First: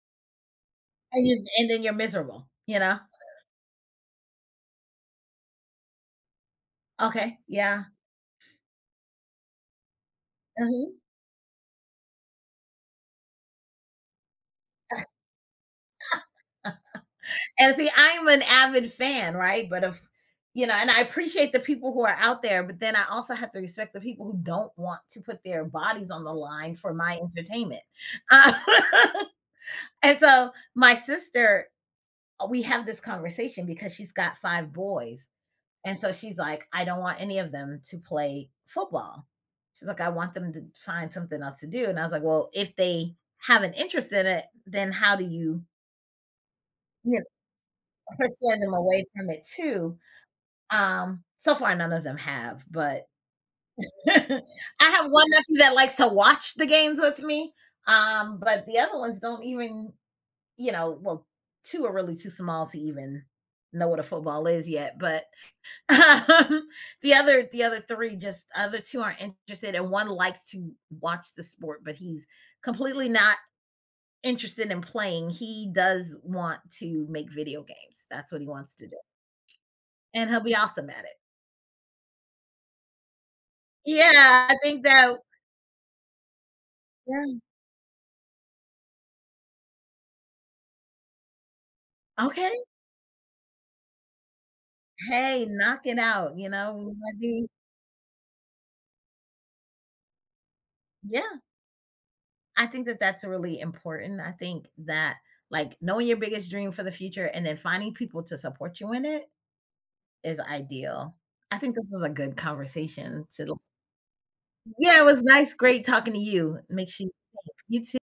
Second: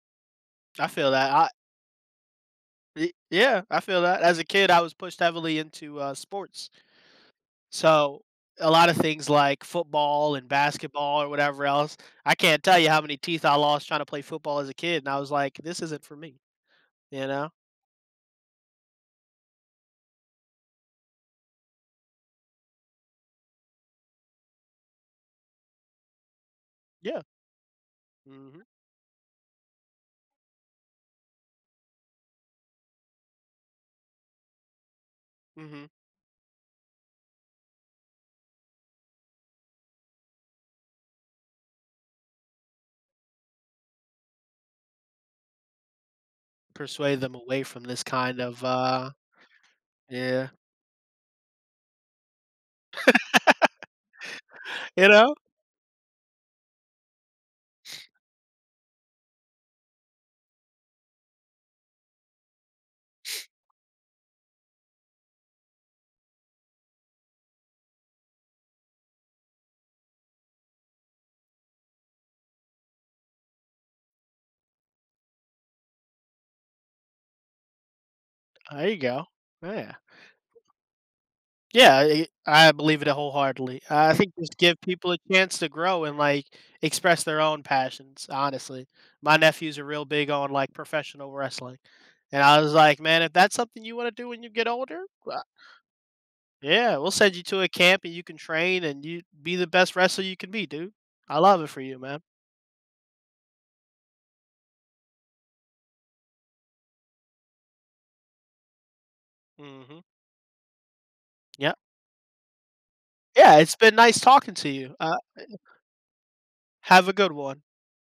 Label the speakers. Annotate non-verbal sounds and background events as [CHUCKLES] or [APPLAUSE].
Speaker 1: I feel
Speaker 2: And
Speaker 1: that.
Speaker 2: you'd and
Speaker 1: I
Speaker 2: then and then you're miserable, you know?
Speaker 1: Ye yeah. I feel that. As a kid, I was pushed heavily into, uh, sports
Speaker 2: Okay, yeah.
Speaker 1: so, a lot of things like football and
Speaker 2: Mhm.
Speaker 1: basketball or whatever else I can't tell you how many teeth I lost trying to play football as a kid,
Speaker 2: [LAUGHS]
Speaker 1: and I was like, "This isn't for me." You know?
Speaker 2: And see, I'm an avid fan, right? But of you know? And I appreciate the people who are out there, but then I also have to respect the people who don't want to put their bodies on the line for my
Speaker 1: Yeah.
Speaker 2: entertainment. Uh
Speaker 1: Mhm.
Speaker 2: [LAUGHS] and so, my sister, uh we have this conversation because she's got 5 boys,
Speaker 1: Mhm.
Speaker 2: and so she's like, "I don't want any of them to play football." She's like, "I want them to find something else to do." And I was like, "Well, if they have an interest in it, then how do you" you
Speaker 1: Persuade them
Speaker 2: know,
Speaker 1: away from this kind
Speaker 2: "persuade
Speaker 1: of,
Speaker 2: them away
Speaker 1: uh
Speaker 2: from it too?"
Speaker 1: yeah.
Speaker 2: Um, so far, none of them have, but [CHUCKLES] I
Speaker 1: [LAUGHS] You
Speaker 2: have 1
Speaker 1: know?
Speaker 2: nephew that likes to watch the games with me, um, but the other ones don't even you know? Well, 2 are really too small to even know what a football is yet, but, um, the other the other 3 just other 2 aren't interested, and 1 likes to watch the sport, but he's completely not interested in playing. He does want to make video games. That's what he wants to
Speaker 1: I
Speaker 2: do,
Speaker 1: you go. Yeah.
Speaker 2: and he'll be awesome at it.
Speaker 1: Yeah. I e I believe it a wholeheartedly. Uh, I think
Speaker 2: Yeah, I
Speaker 1: just give
Speaker 2: think that
Speaker 1: people a
Speaker 2: w
Speaker 1: chance to grow and, like, express their
Speaker 2: Yeah.
Speaker 1: own passions, honestly. My nephew's a real big on, like, professional wrestling. And I
Speaker 2: Okay.
Speaker 1: was like, "Man, if that's something you wanna do when you get older? Well I"
Speaker 2: Hey, knocking out, you know,
Speaker 1: Yeah. "We'll
Speaker 2: without
Speaker 1: send you
Speaker 2: being
Speaker 1: to a camp, and you can train, and you be the best wrestler you could be, dude. I
Speaker 2: Yeah.
Speaker 1: love it for you, man."
Speaker 2: I think that that's really important. I think that, like, knowing your biggest dream for the future and then finding people to support you in it
Speaker 1: Mhm.
Speaker 2: is ideal. I think
Speaker 1: Yep.
Speaker 2: this is a good conversation to loo
Speaker 1: Yeah, it's been nice talking to you.
Speaker 2: Yeah, it
Speaker 1: Uh,
Speaker 2: was nice
Speaker 1: eh
Speaker 2: great talking to you. Make sure
Speaker 1: Have
Speaker 2: you
Speaker 1: a good one.
Speaker 2: safe. You too.